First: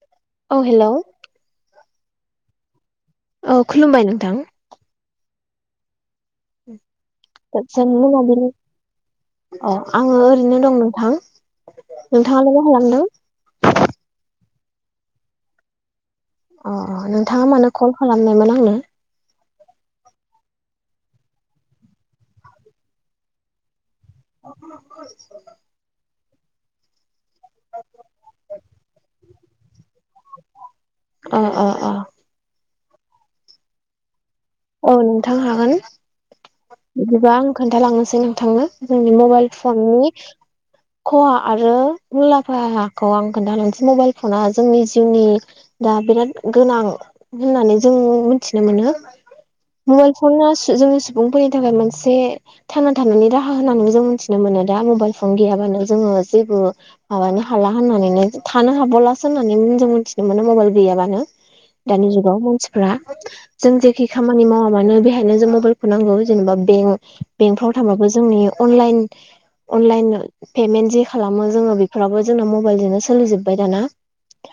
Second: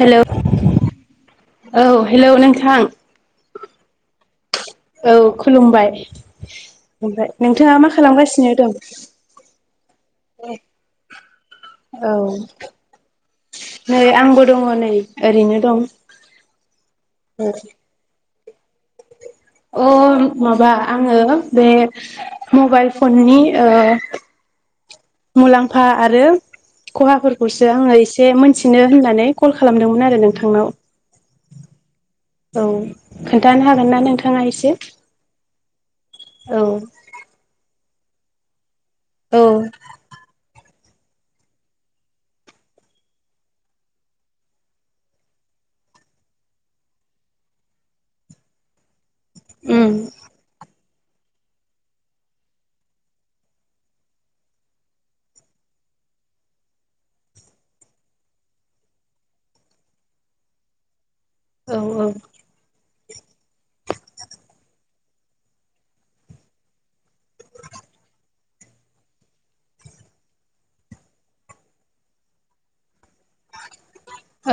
Hello औ hello औ hello नोंथां औ खुलुमबाय नोंथां औ खुलुमबाय ओमफ्राय नोंथाङा गोजोन मा मोनाबिलि खालामगासिनो दं? अ आङो ओरैनो दं नोंथां औ नोंथाङालाय मा खालामदों नै आंबो दङ नै ओरैनो दं अ नोंथाङा मानो कल खालामनायमोन आंनो अ माबा आङो बे मबाइल फननि ओ मुलाम्फा आरो खहाफोरखौसो आङो एसे मोनथिनो होननानै कल खालामदोंमोन आरो नोंथांनाव अ अ अ औ खोन्थानो हागोन ना नोंथां? औ नोंथां हागोन औ बिदिबा आं खोन्थालांनोसै नोंथांनो जोंनि औ मबाइल फननि खहा आरो मुलाम्फाखौ आं खोन्थालानोसै मबाइल फना जोंनि जिउनि दा बिराद गोनां होननानै जों मिथिनो मोनो उम मबाइलफनासो जोंसो सुबुंफोरनि थाखाय मोनसे थांना थनि राहा होननानै जों मिथिनो मोनो दा मबाइल फन गैयाबानो जोङो जेबो माबानो हाला होननानैनो थानो हाबावलासो होननानै जों मिथिनो मोनो मबाइल गैयाबानो औ औ दानि जुगाव मानसिफ्रा जों जेखि खामानि मावा मानो बेहायनो जों मबाइलखौ नांगौ जेनेबा बेंक बेंकफ्राव थांबाबो जोंनि अनलाइन अनलाइन पेमेन्ट जे खालामो जोङो बेफोराबो जों मबाइजोंनो सो सालु जोबबाय दाना औ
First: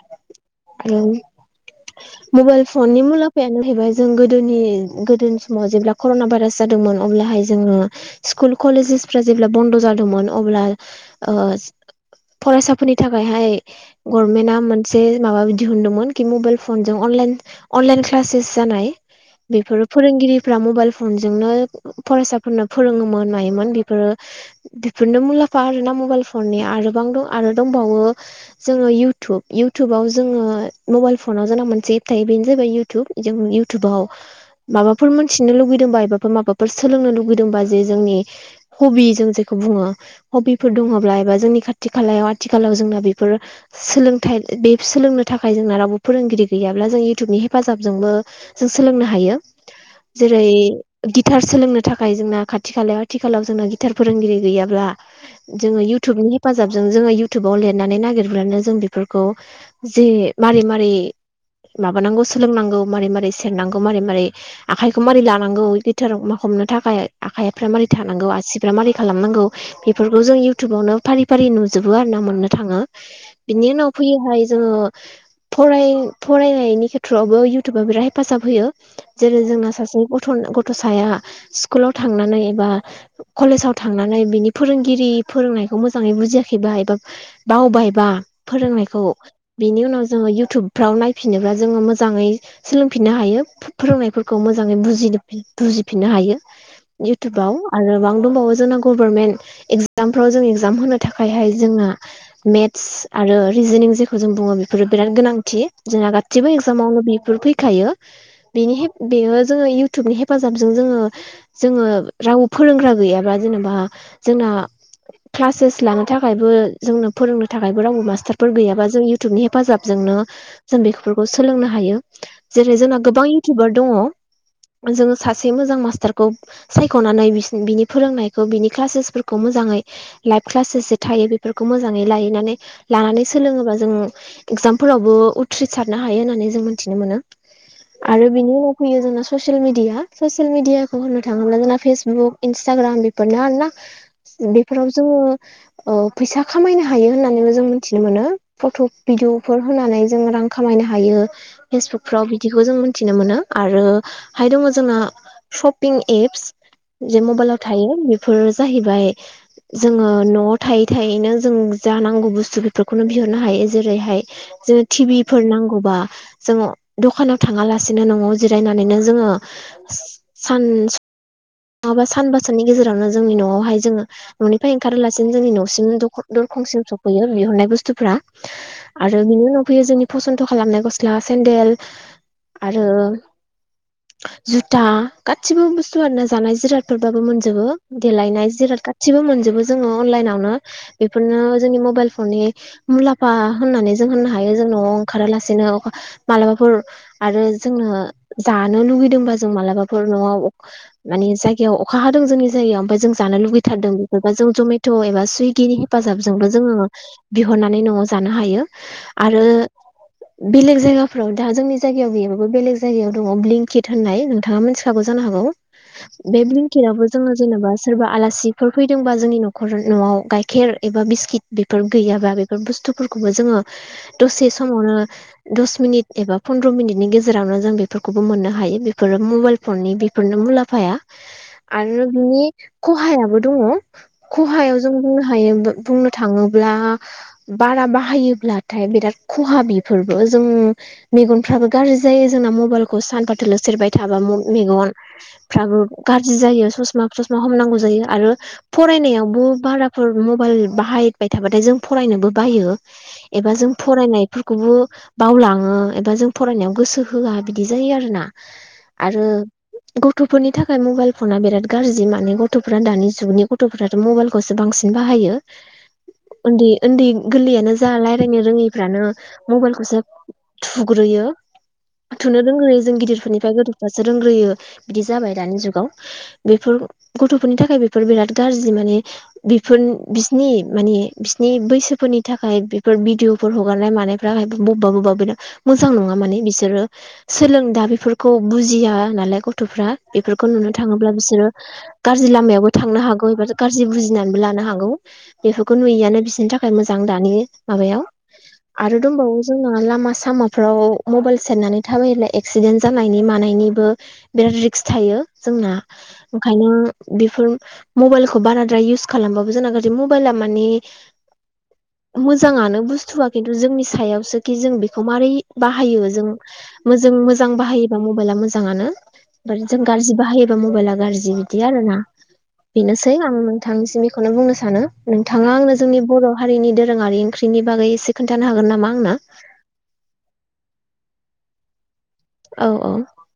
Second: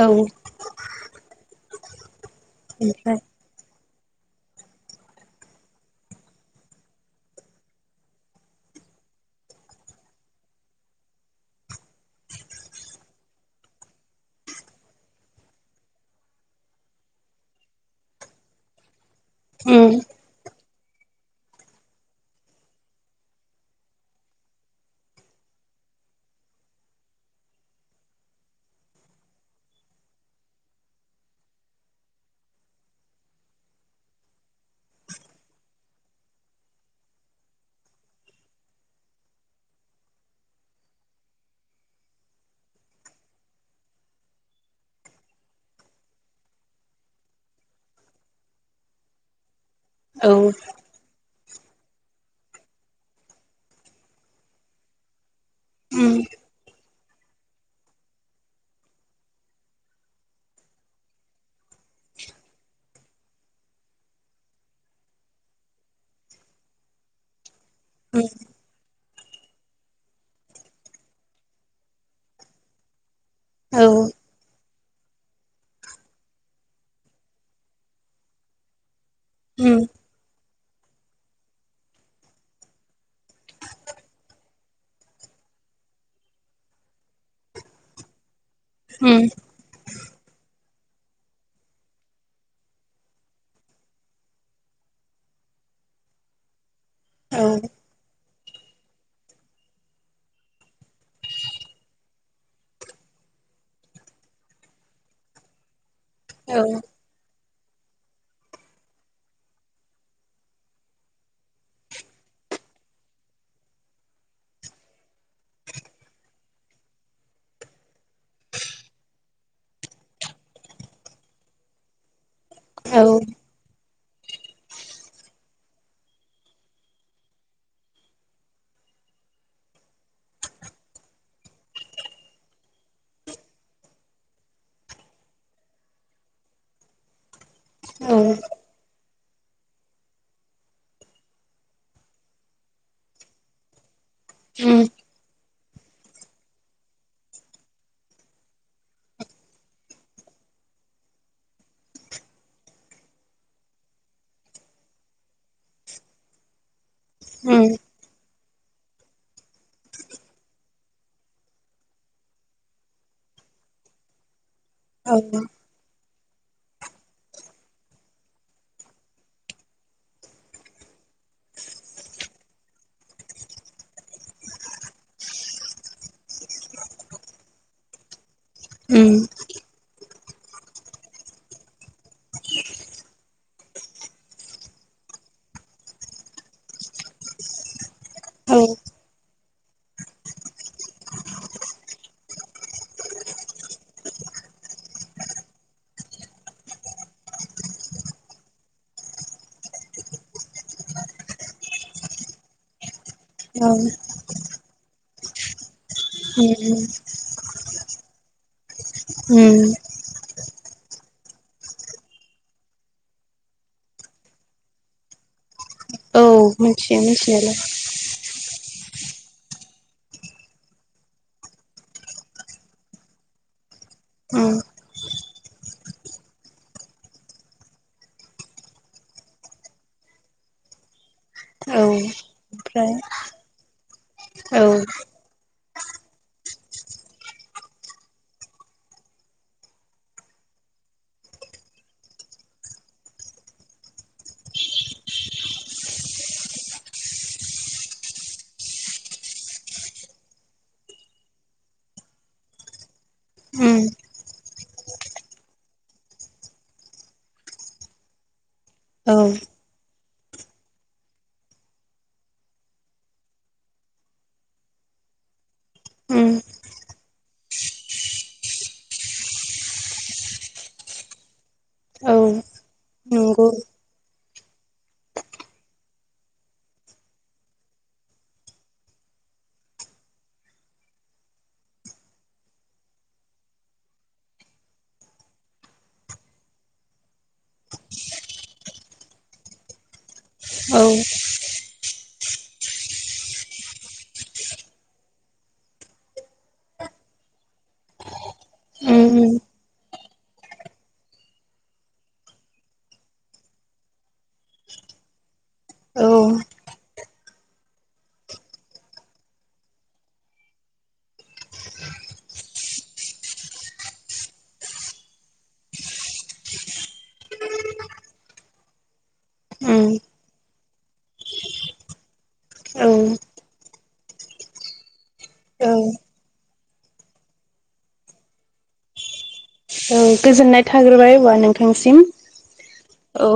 मबाइल फननि ओमफ्राय मुलामफायानो जाहैबाय जों गोदो गोदोनि गोदोनि समाव जेब्ला कर'ना भाइरास जादोंमोन अब्लाहाय जोङो स्कुल कलेजेसफोरा जेब्ला बन्द' जादोंमोन अब्ला ओ फरायसाफोरनि थाखायहाय गरमेन्टआ मोनसे माबा दिहुनदोंमोन कि मबाइल फनजों अनलाइन अनलाइन क्लासेच जानाय बेफोर उम फोरोंगिरिफ्रा मबाइल फनजोंनो फरायसाफोरनो फोरोङोमोन मायोमोन बेफोरो बेफोरनो मुलाम्फा आरोना मबाइफननि आरोबां आरो दंबावो जोङो इउतुब इउतुबआव जोङो मबाइल फनाव जोंना मोनसे एप थायो बेनो जाबाय इउटुब जों इउटुबाव माबाफोर मोनथिनो लुगैदोंबा एबा माबाफोर सोलोंनो लुगैदोंबा जे जोंनि हबि जों जेखौ बुङो हबिफोर दङब्ला एबा जोंनि खाथि खालायाव आथिखालाव जोंना बेफोर सोलोंथाय बे सोलोंनो थाखाय जोंना रावबो फोरोंगिरि गैयाब्ला जों इउटुबनि हेफाजाबजोंबो जों सोलोंनो हायो औ जेरै गिटार सोलोंनो थाखाय जोंना खाथि खालायाव आथिखालाव जोंना गिथार फोरोंगिरि गैयाब्ला जोङो उम इउटुबनि हेफाजाबजों जोङो इयउथुबाव लिरनानै नागिरबानो जों बेफोरखौ जे मारै मारै माबानांगौ सोलोंनांगौ मारै मारै सेरनांगौ मारै मारै आखाइखौ मारै लानांगौ गिटार मा हमनो थाखाय आखाइ फोरा मारै उम थानांगौ आसिफ्रा मारै खालामनांगौ बेफोरखौ जों इउथुबावनो फारि फारि नुजोबो आरो ना मोननो थाङो। बिनि औ उनाव उम फैयोहाय जोङो फराय फरायनायनि खेथ्रआवबो इउटुबा बिराद हे हेफाजाब होयो जेरै जोंना सासे गथ' ग गथसाया स्कुलाव थांनानै एबा कलेजाव थांनानै बिनि फोरोंगिरि फोरोंनाय खौ मोजाङै बुजियाखैबा एबा बावबायबा फोरोंनायखौ उम बिनि उनाव जोङो इउटुबफ्राव नायफिनोब्ला जोङो मोजाङै सोलों फिनो हायो फोरोंनायफोरखौ मोजाङै बुजि बुजिफिननो हायो औ इउटुबाव आरो गोबां दंबावो जोंना गभारनमेन्ट एगजामफ्राव जों इक्जाम होनो थाखायहाय जोंना मेथ्स आरो रिजनिं जेखौ जों बुङो बेफोर बिराद गोनांथि जोंहा गासिबो औ एगजामावनो बेफोर फै खायो बेनि हेफ बेयो जोङो इउटुबनि हेफाजाबजों जोङो जोङो राव फो फोरोंग्रा गैयाब्ला जेनेबा जोंना क्लासेस लानो थाखायबो जोंनो फोरोंनो थाखायबो रावबो मास्टारफोर गैयाबा जों इउटुबनि हेफाजाबजों नो जों बेफोरखौ सोलोंनो हायो जेरै जोंना औ गोबां इउटुबार दङ [inaudible] जोङो सासे मोजां मास्टारखौ सायख'नानै बिसिनि बिनि फोरोंनायखौ बिनि क्लासेसफोरखौ मोजाङै लाइफ क्लासेस जे थायो बेफोरखौ मोजाङै लाहैनानै लानानै सोलोङोब्ला जोङो एगजाम फोरावबो उथ्रिसारनो हायो होननानै जों मोन्थिनो मोनो। [inaudible] आरो बिनि उनाव फैयो जोंना ससियेल मिडिया ससियेल मिडियाखौ होननो थाङोब्ला जोंना फेसबुक इन्स्टाग्राम बेफोरनो आरोना उम बेफोराव जोङो ओ फैसा खामायनो हायो होननानैबो जों मिथिनो मोनो फट' भिडिअफोर होनानै जों रां खामाय नो हायो फेसबुक फ्राव बिदिखौ जों मिथिनो मोनो आरोहाय दङ जोंना शपिं एप्स जे मबाइलाव उम थायो बेफोर जाहैबाय जोङो न'आव थायै थायैनो जों जा नांगौ बुस्थु बेफोरखौनो बि हरनो हायो जेरैहाय जेरै टि औ भि फोर नांगौबा जोङो दखानाव थाङालासिनो न'आव जिरायनानैनो जोङो सान नङाबा सानबासोनि गेजेरावनो जोंनि न'आवहाय जोङो न'निफ्राय ओंखारालासिनो जोंनि न'सिम दर - खंसिम सफैयो बिहरनाय बुस्थुफ्रा उम आरो बिनि उनाव फैयो जोंनि फसन्द' खालामनाय गस्ला सेन्देल आरो जुथा गासिबो बुस्थुआनो जानाय जिरादफोरबाबो मोनजोबो देलायनाय औ जिराद गासैबो मोनजोबो जोङो अनलाइनावनो बेफोरनो जोंनि मबाइल फननि मुलामफा होननानै जों होननो हायो जों न'आव ओंखारालासिनो मालाबाफोर आरो जोंनो जानो लुुबैदोंबा जों मालाबाफोर न'आव माने जायगायाव अखा हादों जोंनि जायगायाव ओमफ्राय जों जानो उम लुुबैथारदों बेफोरबा जों जमेट' एबा सुइगिनि हेफाजाबजोंबो जोङो बिहरनानै न'आव जानो हायो आरो उम बेलेग जायगाफोराव दा जोंनि जायगायाव गैयाबाबो बेलेग जायगायाव दङ ब्लिंकिट होननाय नोंथाङा मिथिखागौ जानो हागौ औ बे मिथियो ब्लिंकेटाबो जोंनाव मिथिनायालाय जेनेबा सोरबा आलासि फोर फैदोंबा जोंनि न'खर आव गाइखेर एबा बिस्किट बेफोर गैयाबा बेफोर बुस्थुफोरखौबो जोङो दसे उम समावनो दस मिनिट एबा पन्द्र मिनिटनि गेजेरावनो जों बेफोरखौबो मोननो हा- यो बेफोरो मबाइल फननि बेफोरनो मुलाम्फाया औ आरो बिनि ओमफ्राय खहायाबो दङ औ खहायाव जों बुंनो हायो बुंनो थाङो- ब्ला बारा बाहायोब्लाथाय बिराद खहा बेफोरबो जों मेगन- थाबो गाज्रि जायो जोंना मबाइलखौ सानफा थोलो सेरबाय थाबा मेगन फ्राबो गाज्रि जायो ससमा थसमा हमनांगौ जायो आरो फरायनायावबो बारा फोर मबाइल बाहायबाय थाबाथाय जों फरायनोबो बायो एबा जों उम फरायनायफोरखौबो बावलाङो एबा जों फरायनायाव गोसो होआ बिदि जायो आरोना औ आरो गथ'फोरनि थाखाय मबाइल फना बिराद गाज्रि माने गथ'फोरा दानि जुगनि गथ'फोराथ' मबाइलखौसो बांसिन बाहायो उम उन्दै उन्दै गोरलैयानो जा रायजलायनो रोङैफ्रानो मबाइलखौसो थुग्रोयो औ थुनो रोंग्रोयो जों नंगौ गिदिरफोरनिफ्राय गथ'फ्रासो रों- ग्रोयो बिदि जाबाय दानि जुगाव बेफोर गथ'फोरनि थाखाय बेफोर बिराद गाज्रि माने बिफोर बिसिनि माने बिसिनि बैसोफोरनि थाखाय बेफोर भिडिअफोर हगारनाय मानायफोर रि बबेबा बबेबा बिराद मोजां नङा माने बिसोरो सोलों दा बेफोरखौ बुजिया नालाय गथ'फ्रा बेफोरखौ नुनो औ थाङोब्ला बिसोरो गाज्रि लामायावबो थांनो हागौ एबा गाज्रि बुजि नानैबो लानो हागौ बेफोरखौ नुयैआनो बिसोरनि थाखाय मोजां दानि माबायाव आरो उम दंबावो जोंना लामा सामाफ्राव मबाइल सेरनानै थाबायोलाय एक्सिडेन्ट जानायनि मानाय निबो बिराद रिक्स थायो जोंना औ ओंखायनो बेफोर मबाइलखौ बाराद्राय इउ- स खालामबाबो जोंना गाज्रि मबाइला माने मोजाङानो बुस्थुआ खिन्थु जोंनि सायावसो खि जों बेखौ मारै बाहायो जों मोजों- मोजां बाहायोबा मबाइला मोजाङानो ओमफाय उम औ जों गाज्रि बाहायोबा मबाइला गाज्रि बिदि आरो ना बेनोसै आं नोंथांनिसिम बेखौनो बुंनो सानो नोंथाङा औ आंनो जोंनि बर' हारिनि दोरोङारि ओंख्रि नि बागै एसे खोनथानो हागोन नामा आंनो औ गोजोननाय थाग्रोबाय अब्ला नोंथांसिम औ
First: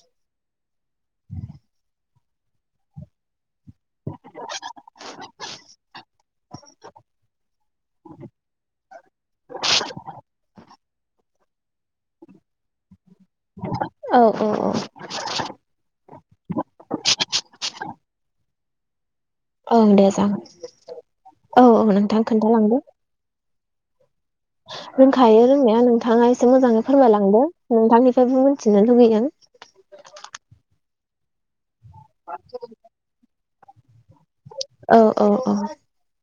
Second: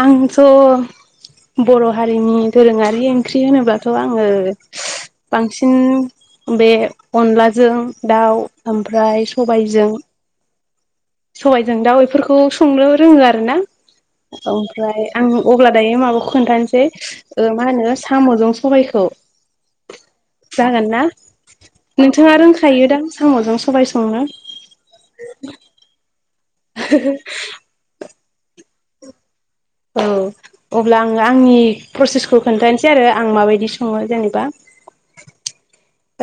आंथ' बर' हारिनि दोरोङारि ओंख्रि होनोब्लाथ' आङो बांसिन बे अनलाजों दाउ ओमफ्राय सबायजों सबायाइजों दाउ बेफोरखौ संनो रोङो आरो ना औ औ औ ओमफ्राय आं अब्ला दायो माबाखौ खोन्थानोसै मा होनो साम'जों सबायखौ औ दे जागोन ना औ औ नोंथां नोंथाङा खोन्थालांदो रोंखायो दां साम'जों स बाय संनो रोंखायो रोंनाया नोंथाङा एसे मोजाङै फोरमायलांदो नोंथांनि फ्रायबो मिथिनो लुगैयो औ अब्ला आङो आंनि प्रसेसखौ खोन्थानोसै आरो आं माबायदि सङो औ औ औ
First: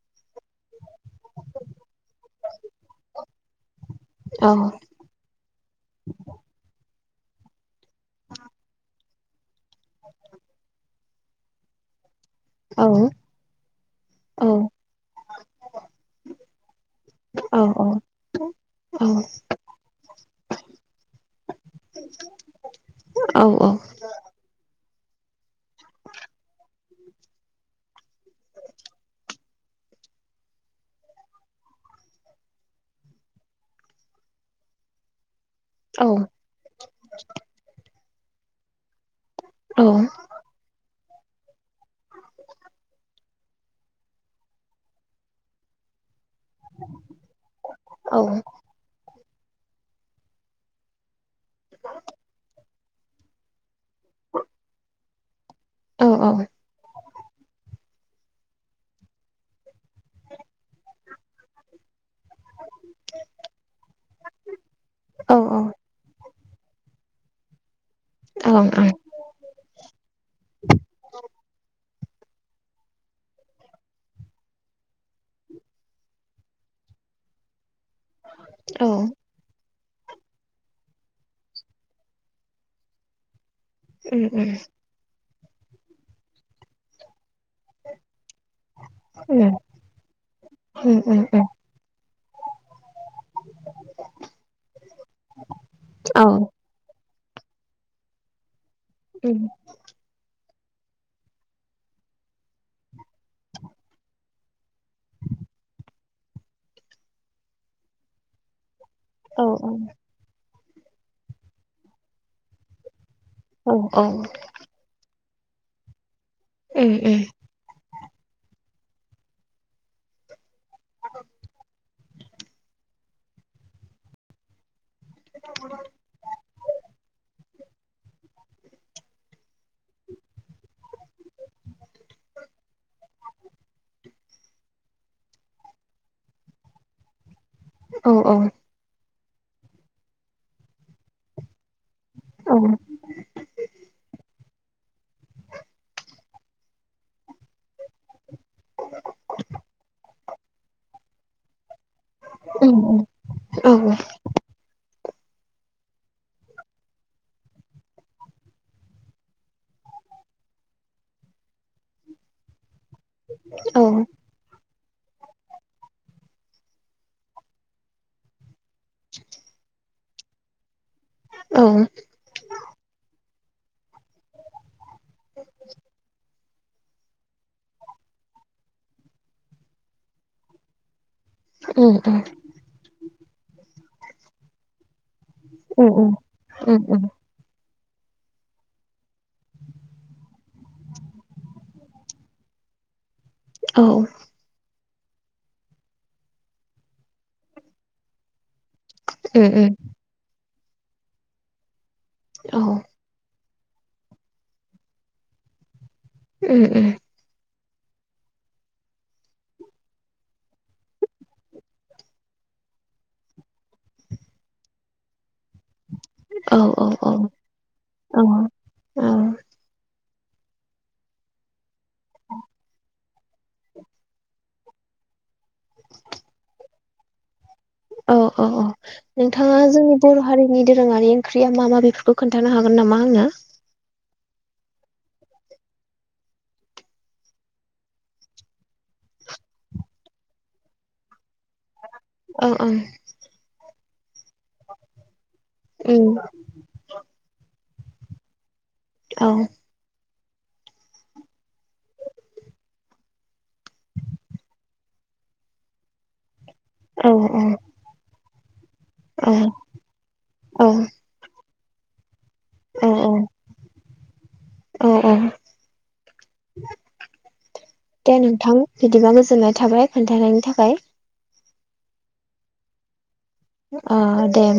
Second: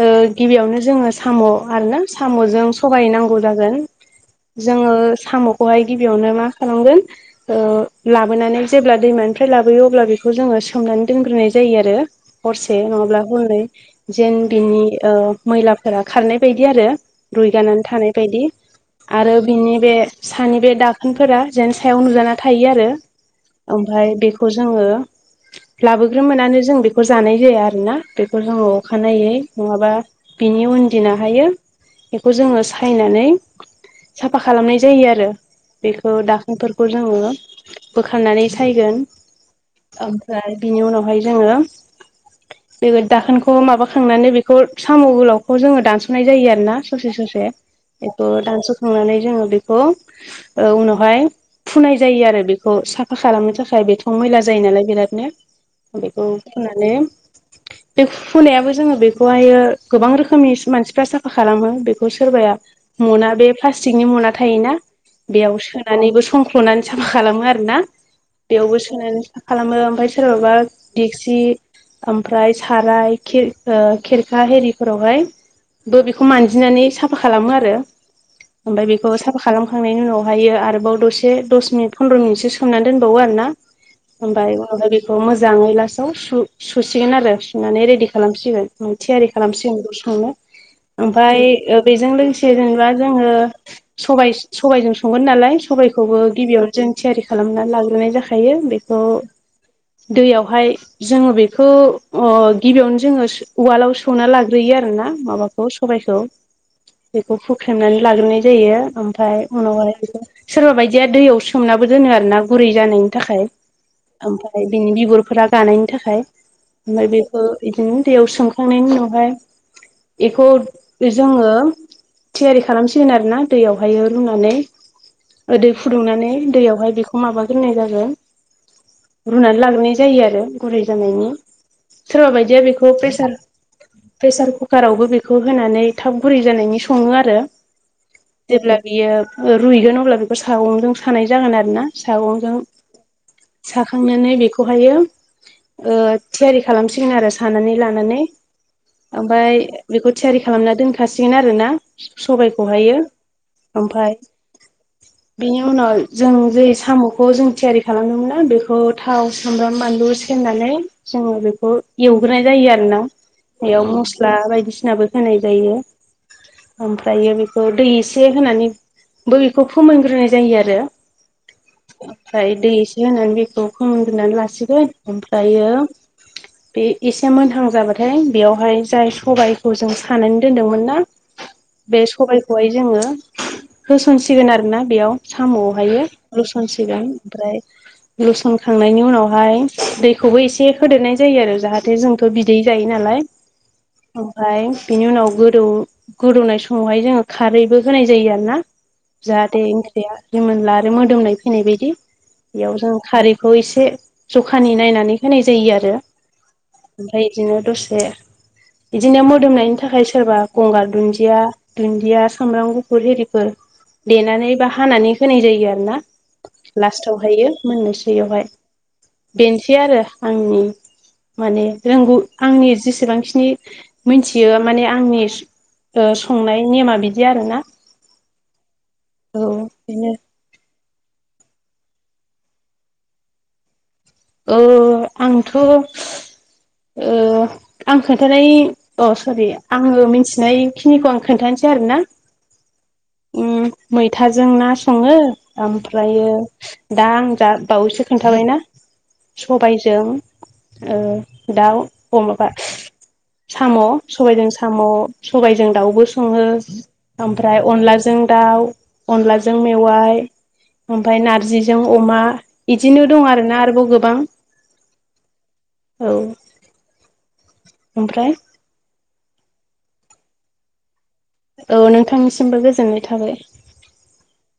ओ गिबियावनो जोङो साम' आरोना साम'जों सगाय नांगौ जागोन जोङो साम'खौहाय गिबियावनो मा खालामगोन लाबोनानै जेब्ला दैमानिफ्राय लाबोयो अब्ला बेखौ जोङो सोमनानै दोनग्रोनाय जायो आरो हरसे औ नङाब्ला हरनै जेन औ बिनि ओ मैलाफोरा खारनाय बायदि आरो औ रुइगानानै थानाय बायदि औ आरो बिनि बे सानि बे दाखोनफोरा जेन सायाव नुजाना थायो आरो औ औ ओमफ्राय बेखौ जोङो लाबोग्रोमोननानै जों बेखौ जानाय जाया आरोना बेखौ जोङो अखानायै नङाबा बिनि उनदिनाहायो बेखौ जोङो सायनानै साफा खालामनाय जायो आरो बेखौ दाखोनफोरखौ जोङो बोखारनानै सायगोन औ ओं ओमफ्राय बिनि उनावहाय जोङो बे दाखोनखौ माबाखांनानै बेखौ साम' गोलावखौ जोङो दान्स सनाय जायो आरोना ससे ससे बेखौ दानस'खांनानै जों बेखौ उनावहाय फुनाय जायो आरो बेखौ साफा खालामनो थाखाय बे खौ मैला जायो नालाय बिरादनो ओं बेखौ फुनानै बे फुनायाबो जोङो बे बेखौहायो गोबां रोखोमनि मानसिफ्रा साफा खालामो बे बे सोरबाया मना बे प्लास्टिकनि मना थायोना बेयाव सोनानैबो संख नानै साफा खालामो आरो ना? बेयावबो सोनानै सा खालामो ओमफ्राय सोरबाबा दिगसि ओमफ्राय साराय खेर ओ खेरखा हेरिफोरावहाय बे बेखौ मानजिनानै साफा खालामो आरो औ ओमफ्राय बेखौ साफा खालाम खांनायनि उनावहायो आरोबाव दसे दस मिनिट फन्द्र' मिनिटसो सोमनानै दोनबावो आरोना उम उम ओमफ्राय उहाय बेखौ मोजाङै लास्टाव सु सुसिगोन आरो सुनानै रेडि खालामसिगोन थियारि खालामसिगोन ओंख्रि संनो उम उम ओमफाय उम बेजों लोगोसे जेनेबा जोङो सबाय सबायजों संगोन नालाय सबायखौबो औ गिबियावनो जों थियारि खालामनानै लाग्रोनाय जाखायो बेखौ उम दैयाव बेहाय जोङो बेखौ ओ गिबियावनो जोङो सु उवालाव सौना लाग्रोयो आरोना माबाखौ सबायखौ बेखौ फुख्रेमनानै लाग्रोनाय जायो ओमफाय औ उनावहाय सोरबा बायदिया दैयाव सोमनाबो दोनो आरोना गुरै जानो थाखाय औ औ ओमफ्राय बिनि बिगुरफोरा गानायनि थाखाय उम ओमफ्राय उम बेखौ बिदिनो दैयाव सोमखांनायनि उनावहाय बेखौ जोङो थियारि खालामसिगोन आरो ना दैयावहायो रुनानै ओ उदै फुदुंनानै दैयावहाय बेखौ माबाग्रनाय जागोन रुनानै लाग्रोनाय जायो आरो गुरै जानायनि सोरबा बायदिया बेखौ प्रेसार प्रेसार कुकारावबो बेखौ होनानै थाब गुरै जानायनि सङो आरो औ जेब्ला बियो रुइगोन अब्ला बेखौ सागंजों सानाय जागोन आरो ना औ सागंजों साखांनानै बेखौ खौहायो ओ थियारि खालामसिगोन आरो सानानै लानानै ओमफाय बेखौ थियारि खालामना दोनखाासिगोन आरो ना उम सबायखौहायो उम औ ओमफाय बेनि उनाव जों जै साम'खौ जों थियारि खालामदोंमोनना बेखौ थाव सामब्राम बानलु सेरनानै जोङो बेखौ एवग्रोनाय जायो आरो ना औ बेयाव मस्ला बायदिसिना नाबो होनाय जायो ओमफ्रायो बेखौ दै एसे होनानै बैखौ फोमोनग्रोनाय जायो आरो ओमफ्राय दै एसे होनानै बेखौ फोमोनग्रानै लासिगोन ओमफ्रायो बे एसे मोनहां जाबाथाय बेयावहाय जाय सबाइखौ जों सानानै दोनदोंमोन ना उम बे उम सबाइखौहाय जोङो होसनसिगोन आरोना बेयाव उम उम साम'आवहायो औ उम औ उम लुसनसिगोन उम ओमफ्राय लुसनखांनायनि उनावहाय दैखौबो एसे होदेरनाय जायो आरो जाहाथे जोंथ' बिदै जायो नालाय औ ओमफ्राय बिनि उनाव गोदौ गोदौनाय समावहाय जोङो खारैबो होनाय जायो आरो ना। औ जाहाथे ओंख्रिया रिमोनला आरो मोदोमनाय फैनाय बायदि बेयाव जों खारै खौ एसे जखानि नायनानै होनाय जायो आरो ओमफ्राय बिदिनो दसे [inaudible] बिदिनो मोदोमनायनि थाखाय सोरबा गंगार दुन्दिया दुन्दिया सामब्राम गुफुर हिरिफोर देनानै बा हानानै होनाय जायो आरो ना औ लास्टावहायो मोननोसैयावहाय औ बेनोसै आरो आंनि माने रोंगौ आंनि जेसेबां खिनि मिथियो माने आंनि संनाय नेमा बिदि आरोना औ औ औ औ नोंथाङा जोंनि बेनो बर' हारिनि दोरोङारि ओंख्रिया मा मा बेफोरखौ खोन्थानो हागोन नामा आंनो अ आंथ' आं खोनथानाय अ सरि आंङो मिथिनायखिनिखौ आं खोन्थानोसै आरोना औ औ मैथाजों ना संङो उम ओमफ्रायो दा आं दा बावैसो खोन्थाबायना औ सबायजों दाउ अमाबा साम' सबायजों साम' सबायजों दाउबो सङो औ ओमफ्राय अनलाजों दाउ औ अनलाजों मेवाय ओमफ्राय नारजि जों अमा इदिनो दं आरोना आरोबाव गोबां अ अ औ दे ओमफ्राय नोंथां बिदिबा गोजोननाय थाबाय खोन्थानायनि थाखाय औ नोंथांनिसिमबो गोजोननाय थाबाय ओ दे